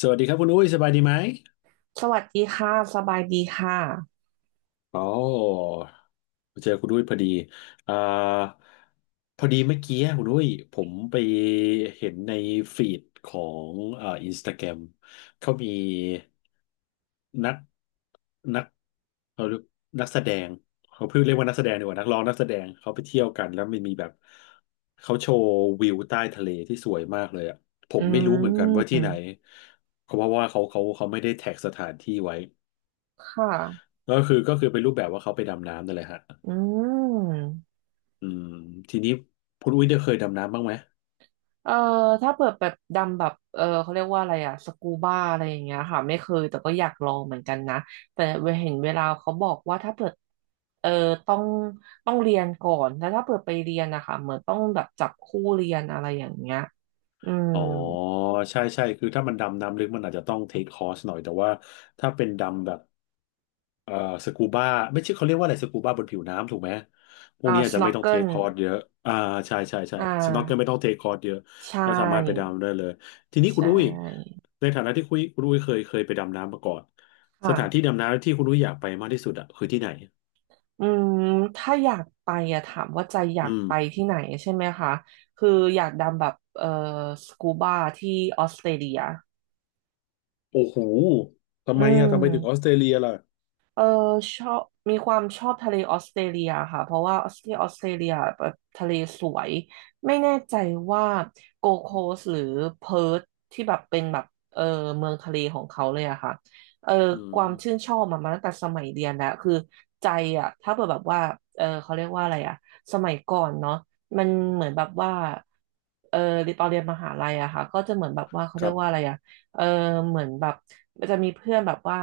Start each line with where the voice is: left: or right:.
left: สวัสดีครับคุณอุ้ยสบายดีไหม
right: สวัสดีค่ะ สบายดีค่ะ
left: อ๋อ เจอคุณอุ้ยพอดีอ่าพอดีเมื่อกี้คุณอุ้ยผมไปเห็นในฟีดของอินสตาแกรมเขามีนักนักเขาเรียกนักแสดงเขาเพิ่งเรียกว่านักแสดงดีกว่านักร้องนักแสดงเขาไปเที่ยวกันแล้วมันมีแบบเขาโชว์วิวใต้ทะเลที่สวยมากเลยอ่ะผ
right: อื
left: มไม่รู้เหมือนกันว่าที่ไหน
right: ม
left: เพราะว่าเขาไม่ได้แท็กสถานที่ไว้
right: ค่ะ
left: ก็คือเป็นรูปแบบว่าเขาไปดำน้ำนั่นแหละฮะ
right: อืม
left: อืมทีนี้คุณอุ้ยได้เคยดำน้ำบ้างไหม
right: เอ่อถ้าเปิดแบบดำแบบเขาเรียกว่าอะไรอะสกูบ้าอะไรอย่างเงี้ยค่ะไม่เคยแต่ก็อยากลองเหมือนกันนะแต่เห็นเวลาเขาบอกว่าถ้าเปิดเออต้องต้องเรียนก่อนแล้วถ้าเปิดไปเรียนนะคะเหมือนต้องแบบจับคู่เรียนอะไรอย่างเงี้ยอืม
left: อ๋อใช่ใช่คือถ้ามันดำน้ำลึกมันอาจจะต้องเทคคอร์สหน่อยแต่ว่าถ้าเป็นดำแบบเอ่อสกูบ้าไม่ใช่เขาเรียกว่าอะไรสกูบ้าบนผิวน้ำถูกไหมพวก
right: อ่า
left: นี้อา
right: ส
left: จจะ
right: โน
left: ไม่ต้องเท
right: เกิ
left: ค
right: ล
left: คอร์สเยอะอ่าใช่ใช่ใช่
right: อ่
left: สน็อกเกิลไม่
right: า
left: ต้องเทคคอร์สเยอะ
right: ใช่
left: ก็สามารถไปดำได้เลยทีนี้
right: ใช
left: คุณอุ้ย
right: ่
left: ในฐานะที่คุยคุณอุ้ยเคยไปดำน้ำมาก่อนสถานที่
right: ค่ะ
left: ดำน้ำที่คุณอุ้ยอยากไปมากที่สุดอะคือที่ไหน
right: อืมถ้าอยากไปอะถามว่าใจอยา
left: อื
right: ก
left: ม
right: ไปที่ไหนใช่ไหมคะคืออยากดำแบบสกูบาที่ออสเตรเลีย
left: โอ้โหทำ
right: อื
left: ไมอ่ะทำไมถึงออส
right: ม
left: เตรเลียล่ะ
right: เออชอบมีความชอบทะเลออสเตรเลียค่ะเพราะว่าออสเตรเลียออสเตรเลียแบบทะเลสวยไม่แน่ใจว่าโกโคสหรือเพิร์ทที่แบบเป็นแบบเออเมืองทะเลของเขาเลยอะค่ะเออ
left: อื
right: ความชื่น
left: ม
right: ชอบมาตั้งแต่สมัยเรียนแล้วคือใจอะถ้าเกิดแบบว่าเขาเรียกว่าอะไรอะสมัยก่อนเนาะมันเหมือนแบบว่าเออตอนเรียนมหาลัยอะค่ะก็จะเหมือนแบบว่าเขา
left: ค
right: เรีย
left: รั
right: กว่าอะ
left: บ
right: ไรอะเออเหมือนแบบมันจะมีเพื่อนแบบว่า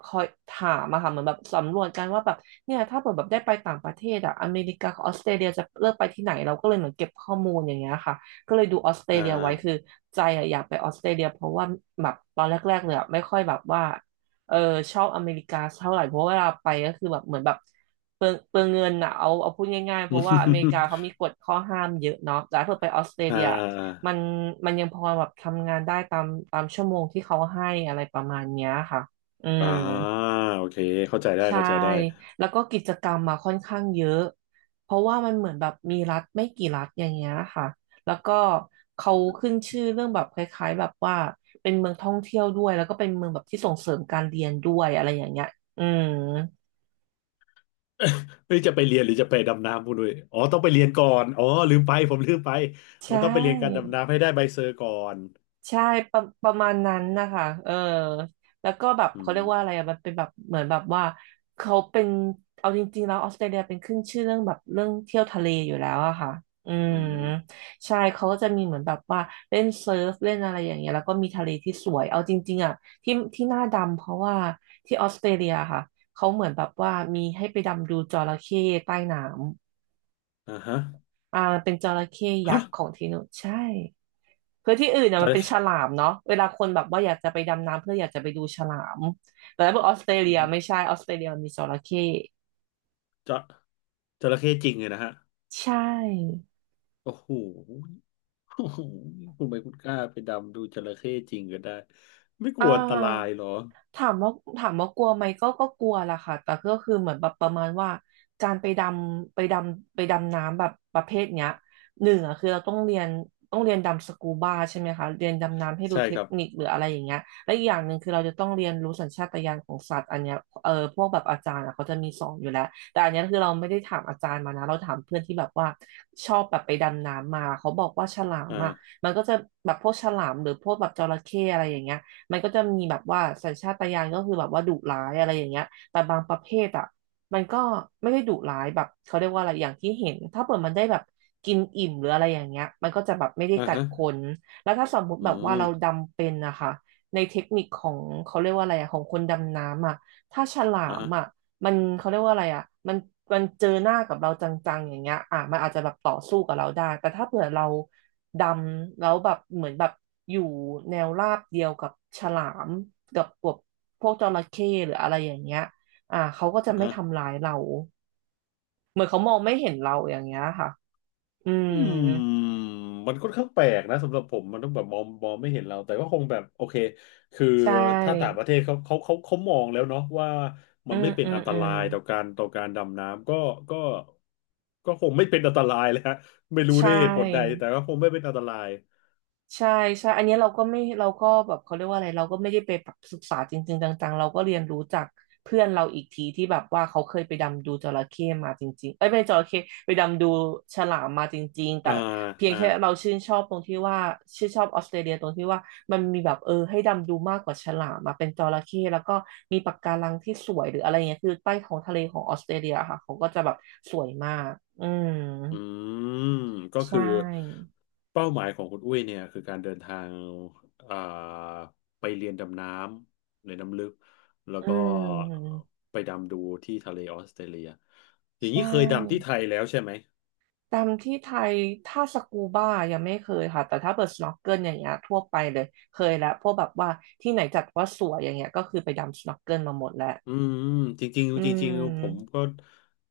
right: คอยถามอะค่ะเหมือนแบบสำรวจกันว่าแบบเนี่ยถ้าเกิดแบบได้ไปต่างประเทศอะอเมริกากับออสเตรเลียจะเลือกไปที่ไหนเราก็เลยเหมือนเก็บข้อมูลอย่างเงี้ยค่ะก็เลยดูออสเตร
left: อ่า
right: เลียไว้คือใจอะอยากไปออสเตรเลียเพราะว่าแบบตอนแรกๆเลยอะไม่ค่อยแบบว่าเออชอบอเมริกาเท่าไหร่เพราะเวลาไปก็คือแบบเหมือนแบบเปลืองเงินอะเอาพูดง่ายๆ เพ
left: อ
right: ราะว่าอเมริกา
left: ม
right: เขามีกฎข้อห้ามเยอะเนาะแต่ถ้าเกิดไปออสเตร
left: อ่
right: เลีย
left: า
right: มันมันยังพอแบบทำงานได้ตามตามชั่วโมงที่เขาให้อะไรประมาณเนี้ยค่ะ อื
left: อ่า
right: ม
left: อ่าโอเค เข้าใจได้
right: ใช่
left: เข้าใจได้
right: แล้วก็กิจกรรมมาค่อนข้างเยอะเพราะว่ามันเหมือนแบบมีรัฐไม่กี่รัฐอย่างเงี้ยค่ะแล้วก็เขาขึ้นชื่อเรื่องแบบคล้ายๆแบบว่าเป็นเมืองท่องเที่ยวด้วยแล้วก็เป็นเมืองแบบที่ส่งเสริมการเรียนด้วยอะไรอย่างเงี้ยอืม
left: เฮ้ยจะไปเรียนหรือจะไปดำน้ำพูดด้วยอ๋อต้องไปเรียนก่อน อ๋อลืมไปผมลืมไป
right: ใช
left: มันต้องไปเรียนการ
right: ่
left: ดำน้ำให้ได้ใบเซอร์ก่อน
right: ใช่ประมาณนั้นนะคะเออแล้วก็แบบ
left: อื
right: เขา
left: ม
right: เรียกว่าอะไรอะมันเป็นแบบเหมือนแบบว่าเขาเป็นเอาจริงๆแล้วออสเตรเลียเป็นขึ้นชื่อเรื่องแบบเรื่องเที่ยวทะเลอยู่แล้วอะค่ะอื
left: อื
right: ม
left: ม
right: ใช่เขาก็จะมีเหมือนแบบว่าเล่นเซิร์ฟเล่นอะไรอย่างเงี้ยแล้วก็มีทะเลที่สวยเอาจริงๆอะที่ที่หน้าดำเพราะว่าที่ออสเตรเลียค่ะเขาเหมือนแบบว่ามีให้ไปดำดูจระเข้ใต้น้ำ
left: อ่าฮะ
right: อ่าเป็นจระเข้ยั
left: ฮะ
right: กษ์ของที่นู่นใช่ คือที่อื่นเนี่
left: จ
right: ยมัน
left: ระ
right: เป็นฉ
left: เข้
right: ลามเนาะเวลาคนแบบว่าอยากจะไปดำน้ำเพื่ออยากจะไปดูฉลามแต่ถ้าบอกออสเตร
left: อื
right: เลี
left: อ
right: ย
left: ฮึ
right: ไม่ใช่ออสเตรเลียมันมีจระเข้
left: จะจระเข้จริงเลยนะฮะ
right: ใช่
left: โอ้โหโอ้โหคุณไปคุณกล้าไปดำดูจระเข้จริงก็ได้ ไม่ก
right: อ่า
left: ลัวอันตรายเหรอ
right: ถามว่าถามว่ากลัวไหมก็กลัวล่ะค่ะแต่ก็คือเหมือนแบบประมาณว่าการไปดำน้ำแบบประเภทเนี้ยหนึ่งอ่ะคือเราต้องเรียนดำสกูบาใช่ไหมคะเรียนดำน้ำให้รู้
left: ใช่
right: เท
left: ค
right: ค
left: รับ
right: นิคหรืออะไรอย่างเงี้ยและอีกอย่างหนึ่งคือเราจะต้องเรียนรู้สัญชาตญาณของสัตว์อันเนี้ยเออพวกแบบอาจารย์อะเขาจะมีสอนอยู่แล้วแต่อันเนี้ยคือเราไม่ได้ถามอาจารย์มานะเราถามเพื่อนที่แบบว่าชอบแบบไปดำน้ำมาเขาบอกว่าฉลามอ่ะ
left: อ่า
right: มันก็จะแบบพวกฉลามหรือพวกแบบจระเข้อะไรอย่างเงี้ย มันก็จะมีแบบว่าสัญชาตญาณก็คือแบบว่าดุร้ายอะไรอย่างเงี้ยแต่บางประเภทอ่ะมันก็ไม่ได้ดุร้ายแบบเขาเรียกว่าอะไรอย่างที่เห็นถ้าเปิดมันได้แบบกินอิ่มหรืออะไรอย่างเงี้ยมันก็จะแบบไม่ได้
left: อ่า
right: กัด
left: ฮะ
right: คนแล้วถ้าสมมุติ
left: อื
right: แบบว่า
left: ม
right: เราดำเป็นนะคะในเทคนิคของเขาเรียกว่าอะไรอะของคนดำน้ำอะถ้าฉลา
left: อ่า
right: ม
left: ฮะ
right: อะมันเขาเรียกว่าอะไรอะมันมันเจอหน้ากับเราจังๆอย่างเงี้ยอ่ะมันอาจจะแบบต่อสู้กับเราได้แต่ถ้าเผื่อเรา ดำแล้วแบบเหมือนแบบอยู่แนวราบเดียวกับฉลามกับพวกจระเข้หรืออะไรอย่างเงี้ยอ่าเขาก็จะ
left: อ่า
right: ไม่
left: ฮะ
right: ทำร้ายเราเหมือนเขามองไม่เห็นเราอย่างเงี้ยค่ะอื
left: อื
right: ม
left: มมันค่อนข้างแปลกนะสำหรับผมมันต้องแบบมองไม่เห็นเราแต่ก็คงแบบโอเคคือ
right: ใช
left: ถ้าต่างป
right: ่
left: ระเทศเขามองแล้วเนาะว่ามั
right: อื
left: นไม่
right: ม
left: เป็น
right: อืม
left: อันต
right: อื
left: รา
right: ม
left: ยต่อการดำน้ำก็ก็คงไม่เป็นอันตรายเลยฮะไม่รู้
right: ใช
left: ด้วยเหตุผลใด
right: ่
left: แต่ก็คงไม่เป็นอันตราย
right: ใช่ใช่อันเนี้ยเราก็ไม่เราก็แบบเขาเรียกว่าอะไรเราก็ไม่ได้ไปแบบศึกษาจริงๆจังๆ เราก็เรียนรู้จากเพื่อนเราอีกทีที่แบบว่าเขาเคยไปดำดูจระเข้มาจริงๆเอ้ยไม่ใช่จระเข้ไปดำดูฉลามมาจริงๆแต่
left: อ่า
right: เพียง
left: อ่า
right: แค่เราชื่นชอบตรงที่ว่าชื่นชอบออสเตรเลียตรงที่ว่ามันมีแบบให้ดำดูมากกว่าฉลามมาเป็นจระเข้แล้วก็มีปะการังที่สวยหรืออะไรเงี้ยคือใต้ท้องทะเลของออสเตรเลียค่ะเขาก็จะแบบสวยมากอืม
left: อืมก็
right: ใช
left: คือ
right: ่
left: เป้าหมายของคุณอุ้ยเนี่ยคือการเดินทางอ่าไปเรียนดำน้ำในน้ำลึกแล้ว
right: อื
left: ก็
right: ม
left: ไปดำดูที่ทะเลออสเตรเลียอย่างนี้
right: ใช่
left: เคยดำที่ไทยแล้วใช่ไหม
right: ดำที่ไทยถ้าสกูบ้ายังไม่เคยค่ะแต่ถ้าเปิดสโนว์เกิลอย่างเงี้ยทั่วไปเลยเคยแล้วพวกแบบว่าที่ไหนจัดว่าสวยอย่างเงี้ยก็คือไปดำสโนว์เกิลมาหมดแล้ว
left: อืมจริง
right: อื
left: ๆจริงๆผม
right: ม
left: ก็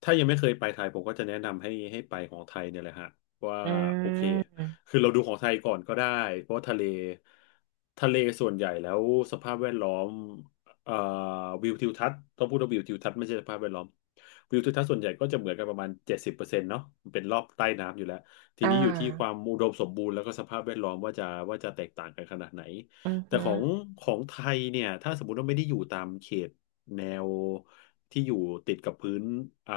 left: ถ้ายังไม่เคยไปไทยผมก็จะแนะนำให้ไปของไทยเนี่ยแหละฮะว่า
right: อื
left: โอเค
right: ม
left: คือเราดูของไทยก่อนก็ได้เพราะว่าทะเลส่วนใหญ่แล้วสภาพแวดล้อมเอ่อวิวทิวทัศน์ต้องพูดว่าวิวทิวทัศน์ไม่ใช่สภาพแวดล้อมวิวทิวทัศน์ส่วนใหญ่ก็จะเหมือนกันประมาณ70%เนาะมันเป็นรอบใต้น้ำอยู่แล้วที
right: อ่า
left: นี้อยู่ที่ความอุดมสมบูรณ์แล้วก็สภาพแวดล้อมว่าจะว่าจะแตกต่างกันขนาดไหน
right: อือ
left: แต่
right: ฮึ
left: ของไทยเนี่ยถ้าสมมติว่าไม่ได้อยู่ตามเขต แนวที่อยู่ติดกับพื้นอ่า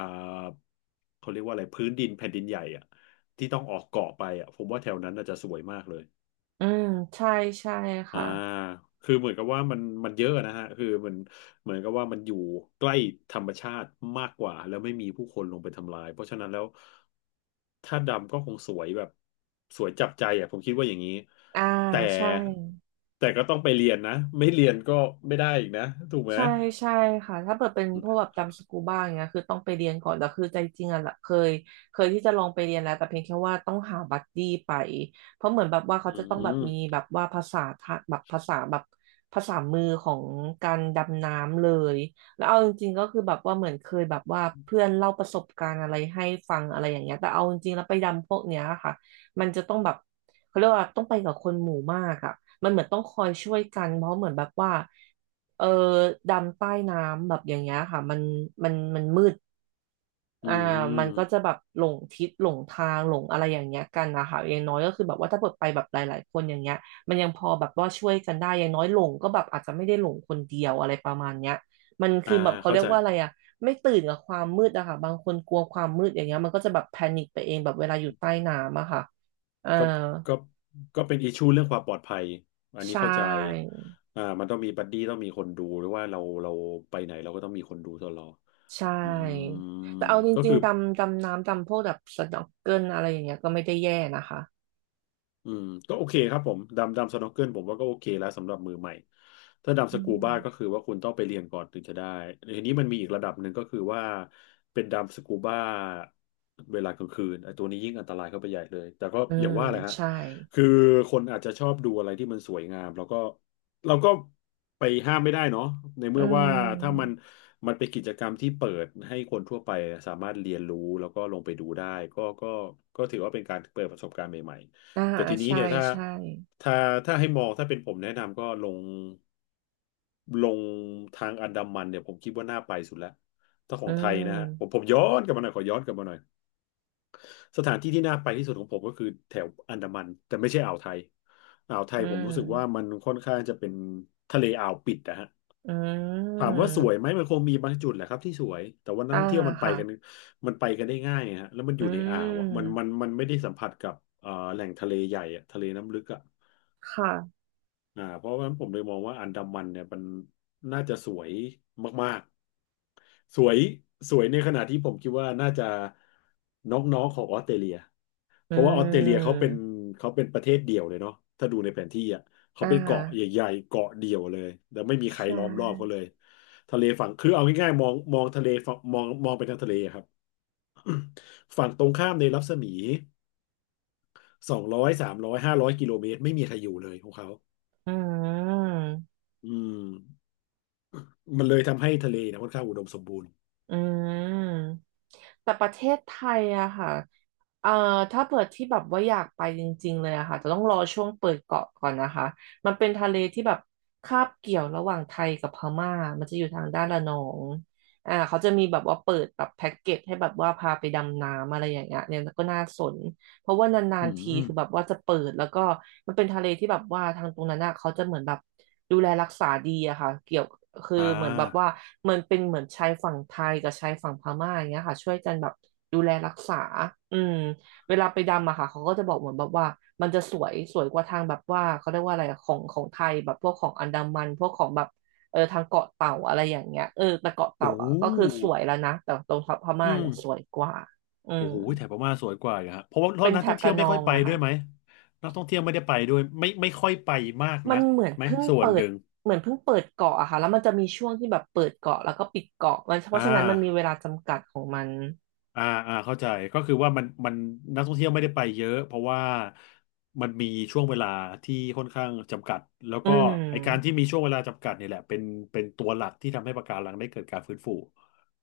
left: เขาเรียกว่าอะไร พื้นดินแผ่นดินใหญ่อะที่ต้องออกเกาะไปอะผมว่าแถวนั้นน่าจะสวยมากเลย
right: อืมใช่ใช่
left: อ่า
right: ค่ะ
left: คือเหมือนกับว่ามันเยอะนะฮะคือมันเหมือนกับว่ามันอยู่ใกล้ธรรมชาติมากกว่าแล้วไม่มีผู้คนลงไปทำลายเพราะฉะนั้นแล้วถ้าดำก็คงสวยแบบสวยจับใจอ่ะผมคิดว่าอย่างนี้
right: อ่า
left: แต่
right: ใช่
left: แต่ก็ต้องไปเรียนนะไม่เรียนก็ไม่ได้อีกนะถูกไหม
right: ใช่ใช่ค่ะถ้าเปิดเป็นพวกแบบดำสกูบ้าอย่างเงี้ยคือต้องไปเรียนก่อนแล้วคือใจจริงอ่ะละเคยเคยที่จะลองไปเรียนแล้วแต่เพียงแค่ว่าต้องหาบัดดี้ไปเพราะเหมือนแบบว่า
left: อื
right: เขาจะต้องแบบ
left: ม
right: มีแบบว่าภาษาทะแบบภาษาแบบภาษามือของการดำน้ำเลยแล้วเอาจริงๆก็คือแบบว่าเหมือนเคยแบบว่าเพื่อนเล่าประสบการณ์อะไรให้ฟังอะไรอย่างเงี้ยแต่เอาจริงๆแล้วไปดำพวกเนี้ยค่ะมันจะต้องแบบเขาเรียกว่าต้องไปกับคนหมู่มากอ่ะมันเหมือนต้องคอยช่วยกันเพราะเหมือนแบบว่า เออดำใต้น้ำแบบอย่างเงี้ยค่ะมันมันมืด
left: อื
right: อ่ามันก็จะ
left: ม
right: แบบหลงทิศหลงทางหลงอะไรอย่างเงี้ยกันนะคะอย่างน้อยก็คือแบบว่าถ้าเปิดไปแบบหลายๆคนอย่างเงี้ยมันยังพอแบบว่าช่วยกันได้อย่างน้อยหลงก็แบบอาจจะไม่ได้หลงคนเดียวอะไรประมาณเนี้ยมัน
left: อ่า
right: คือแบบเขา
left: เข้า
right: เรีย
left: ใจ
right: กว่าอะไรอะไม่ตื่นกับความมืดอะค่ะบางคนกลัวความมืดอย่างเงี้ยมันก็จะแบบแพนิคไปเองแบบเวลาอยู่ใต้น้ำอะค่ะอ่า
left: ก็ก็ก็เป็นอิชชูเรื่องความปลอดภัย อันนี้
right: ใช่
left: เข้าใจอ่ามันต้องมีบัดดี้ต้องมีคนดูหรือว่าเราไปไหนเราก็ต้องมีคนดูตลอด
right: ใช่
left: อืม
right: แต่เอาจ
left: ก็
right: ริง
left: คือ
right: ๆดำดำน้ำดำพวกแบบสน็อกเกิลอะไรอย่างเงี้ยก็ไม่ได้แย่นะคะ
left: อืมก็โอเคครับผมดำสน็อกเกิลผมว่าก็โอเคแล้วสำหรับมือใหม่ถ้าดำส
right: อื
left: กูบ้าก็คื
right: ม
left: อว่าคุณต้องไปเรียนก่อนถึงจะได้ทีนี้มันมีอีกระดับหนึ่งก็คือว่าเป็นดำสกูบ้าเวลากลางคืนไอ้ตัวนี้ยิ่งอันตรายเข้าไปใหญ่เลยแต่ก็
right: อื
left: อย่าง
right: ม
left: ว่าแหละฮะ
right: ใช่
left: คือคนอาจจะชอบดูอะไรที่มันสวยงามแล้วก็เราก็ไปห้ามไม่ได้เนาะใน
right: อื
left: เมื่อว่าถ้ามัน
right: ม
left: มันเป็นกิจกรรมที่เปิดให้คนทั่วไปสามารถเรียนรู้แล้วก็ลงไปดูได้ก็ก็ก็ถือว่าเป็นการเปิดประสบการณ์ใหม่
right: อ่า
left: แต่ทีนี้
right: ใช่
left: เนี่ย
right: ใช่
left: ถ้าถ้าให้มองถ้าเป็นผมแนะนำก็ลงทางอันดามันเนี่ยผมคิดว่าน่าไปสุดแล้วถ้าขอ
right: อื
left: งไทยนะฮะผม
right: ม
left: ผมย้อนกลับมาหน่อยขอย้อนกลับมาหน่อยสถานที่ที่น่าไปที่สุดของผมก็คือแถวอันดามันแต่ไม่ใช่อ่าวไทยอ่าวไทย
right: อื
left: ผมรู้สึกว่ามั
right: ม
left: นค่อนข้างจะเป็นทะเลอ่าวปิดนะฮะ
right: อื
left: ถาม
right: ม
left: ว่าสวยไหมมันคงมีบางจุดแหละครับที่สวยแต่ว่านัก
right: อ่า
left: ท่องเที่ยวมันไป
right: ค่ะ
left: กันมันไปกันได้ง่ายฮะแล้วมันอ
right: อื
left: ยู่ในอ่า
right: ม
left: วอ่ะมันไม่ได้สัมผัสกับแหล่งทะเลใหญ่อะทะเลน้ำลึกอ่ะ
right: ค่ะ
left: เพราะฉะนั้นผมเลยมองว่าอันดามันเนี่ยมันน่าจะสวยมากๆสวยสวยในขณะที่ผมคิดว่าน่าจะน้องๆของออสเตรเลีย
right: อื
left: เพราะว่าออสเตรเลียเขาเป็น
right: ม
left: เขาเป็นประเทศเดี่ยวเลยเนาะถ้าดูในแผนที่อ่ะเขา
right: อ่
left: เป็นเกาะ
right: า
left: ใหญ่ๆเกาะเดี่ยวเลยแล้วไม่มีใค
right: ใช
left: รล้อมรอบเขา
right: ่
left: เลยทะเลฝั่งคือเอาง่ายๆมองทะเลฝั่งมองไปทางทะเลอะครับ ฝั่งตรงข้ามในรัศมี200 300 500 กิโลเมตรไม่มีใครอยู่เลยของเขา
right: อืม
left: อืม มันเลยทำให้ทะเลเนี่ยค่อนข้างอุดมสมบูรณ์
right: อืม แต่ประเทศไทยอะค่ะเอ่อถ้าเปิดที่แบบว่าอยากไปจริงๆเลยอะค่ะจะต้องรอช่วงเปิดเกาะก่อนนะคะมันเป็นทะเลที่แบบคาบเกี่ยวระหว่างไทยกับพม่ามันจะอยู่ทางด้านระนองอ่าเขาจะมีแบบว่าเปิดแบบแพ็กเกจให้แบบว่าพาไปดำน้ำอะไรอย่างเงี้ยเนี่ยก็น่าสน เพราะว่านา
left: อื
right: นๆที
left: ม
right: คือแบบว่าจะเปิดแล้วก็มันเป็นทะเลที่แบบว่าทางตรงนั้นอ่ะเขาจะเหมือนแบบดูแลรักษาดีอะค่ะเกี่ยวคือ
left: อ่
right: เหมือนแบบว่า
left: า
right: มันเป็นเหมือนชายฝั่งไทยกับชายฝั่งพม่าอย่างเงี้ยค่ะช่วยกันแบบดูแลรักษาอืมเวลาไปดำอะค่ะเขาก็จะบอกเหมือนแบบว่ามันจะสวยสวยกว่าทางแบบว่าเขาเรียกว่าอะไรอะของของไทยแบบพวกของอันดามันพวกของแบบทางเกาะเต่าอะไรอย่างเงี้ยแต่เกาะ
left: โอ้
right: เต่าอะก็คือสวยแล้วนะแต่ตรงพ
left: อื
right: ม่า
left: ม
right: เนี่ยสวยกว่าอื
left: โอ้
right: ม
left: โห แถบพม่าสวยกว่าอยู่ฮะเพราะว่า
right: เป็น
left: นัก
right: แถ
left: ท่อ
right: บ
left: งเที่ยว
right: ระน
left: ไม่
right: อ
left: ค่อย
right: ง
left: ไป
right: อะ
left: ด้ว
right: ค่ะ
left: ยไหมนักท่องเที่ยวไม่ได้ไปด้วย ไม่ค่อยไปมาก
right: มั
left: นั
right: น
left: ก
right: เหมือน
left: ไหม
right: เพิ่ง
left: ส่วน
right: เปิ
left: ห
right: ด
left: นึ่ง
right: เหมือนเพิ่งเปิดเกาะอะค่ะแล้วมันจะมีช่วงที่แบบเปิดเกาะแล้วก็ปิดเกาะมันเพ
left: อ่า
right: ราะฉะนั้นมันมีเวลาจำกัดของมัน
left: อ่าอ่าเข้าใจก็คือว่ามันนักท่องเที่ยวไม่ได้ไปเยอะเพราะว่ามันมีช่วงเวลาที่ค่อนข้างจำกัดแล้ว
right: อื
left: ก็ไอการที่
right: ม
left: มีช่วงเวลาจำกัดเนี่ยแหละเป็นตัวหลักที่ทำให้ปะการังได้เกิดการฟื้นฟู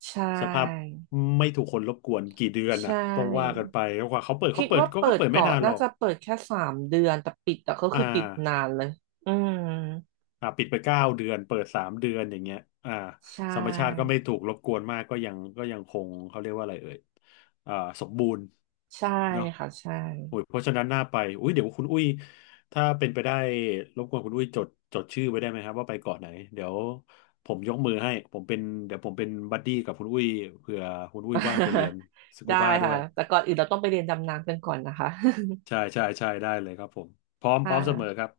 right: ใช
left: สภาพ
right: ่
left: ไม่ถูกคนรบกวนกี่เดือน
right: ใช
left: นะต้องว่ากั
right: ่
left: นไปแล้วกว่าเขาเปิด
right: คิ
left: เขา
right: ด
left: เปิด
right: ว่า
left: ก็
right: เปิด
left: เปิดไม่
right: เกาะ
left: นานหร
right: น่า
left: อก
right: จะเปิดแค่3 เดือนแต่ปิดอะก็
left: อ่า
right: คือปิดนานเลยอืม
left: อ่าปิดไป9 เดือนเปิด3 เดือนอย่างเงี้ยอ่า
right: ใช
left: ธรรมชาติก็
right: ่
left: ไม่ถูกรบกวนมากก็ยังก็ยังคงเขาเรียกว่าอะไรเอ่ยอ่าสมบูรณ์
right: ใช่
left: เนาะ
right: ค่ะใช่
left: โอ้ยเพราะฉะนั้นน่าไปอุ้ยเดี๋ยวคุณอุ้ยถ้าเป็นไปได้รบกวนคุณอุ้ยจดชื่อไว้ได้ไหมครับว่าไปเกาะไหนเดี๋ยวผมยกมือให้ผมเป็นเดี๋ยวผมเป็นบัดดี้กับคุณอุ้ยเผื่อคุณอุ้ยว่างไปเรียน สกู
right: ได้
left: บ้าด้
right: ค่ะ
left: วย
right: แต่ก่อนอื่นเราต้องไปเรียนดำน้ำกันก่อนนะคะ
left: ใช่ใช่ใช่ได้เลยครับผมพร้อม
right: ค
left: พร้อมเสมอค
right: ่ะ
left: รับ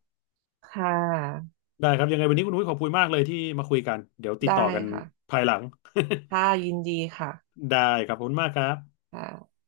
right: ค่ะ
left: ได้ครับยังไงวันนี้คุณอุ้ยขอบคุณมากเลยที่มาคุยกันเดี๋ยวติด
right: ได้
left: ต่อกัน
right: ค่ะ
left: ภายหลัง
right: ค่ะยินดีค่ะ
left: ได้ครับขอบคุณมากครับ
right: ค่ะ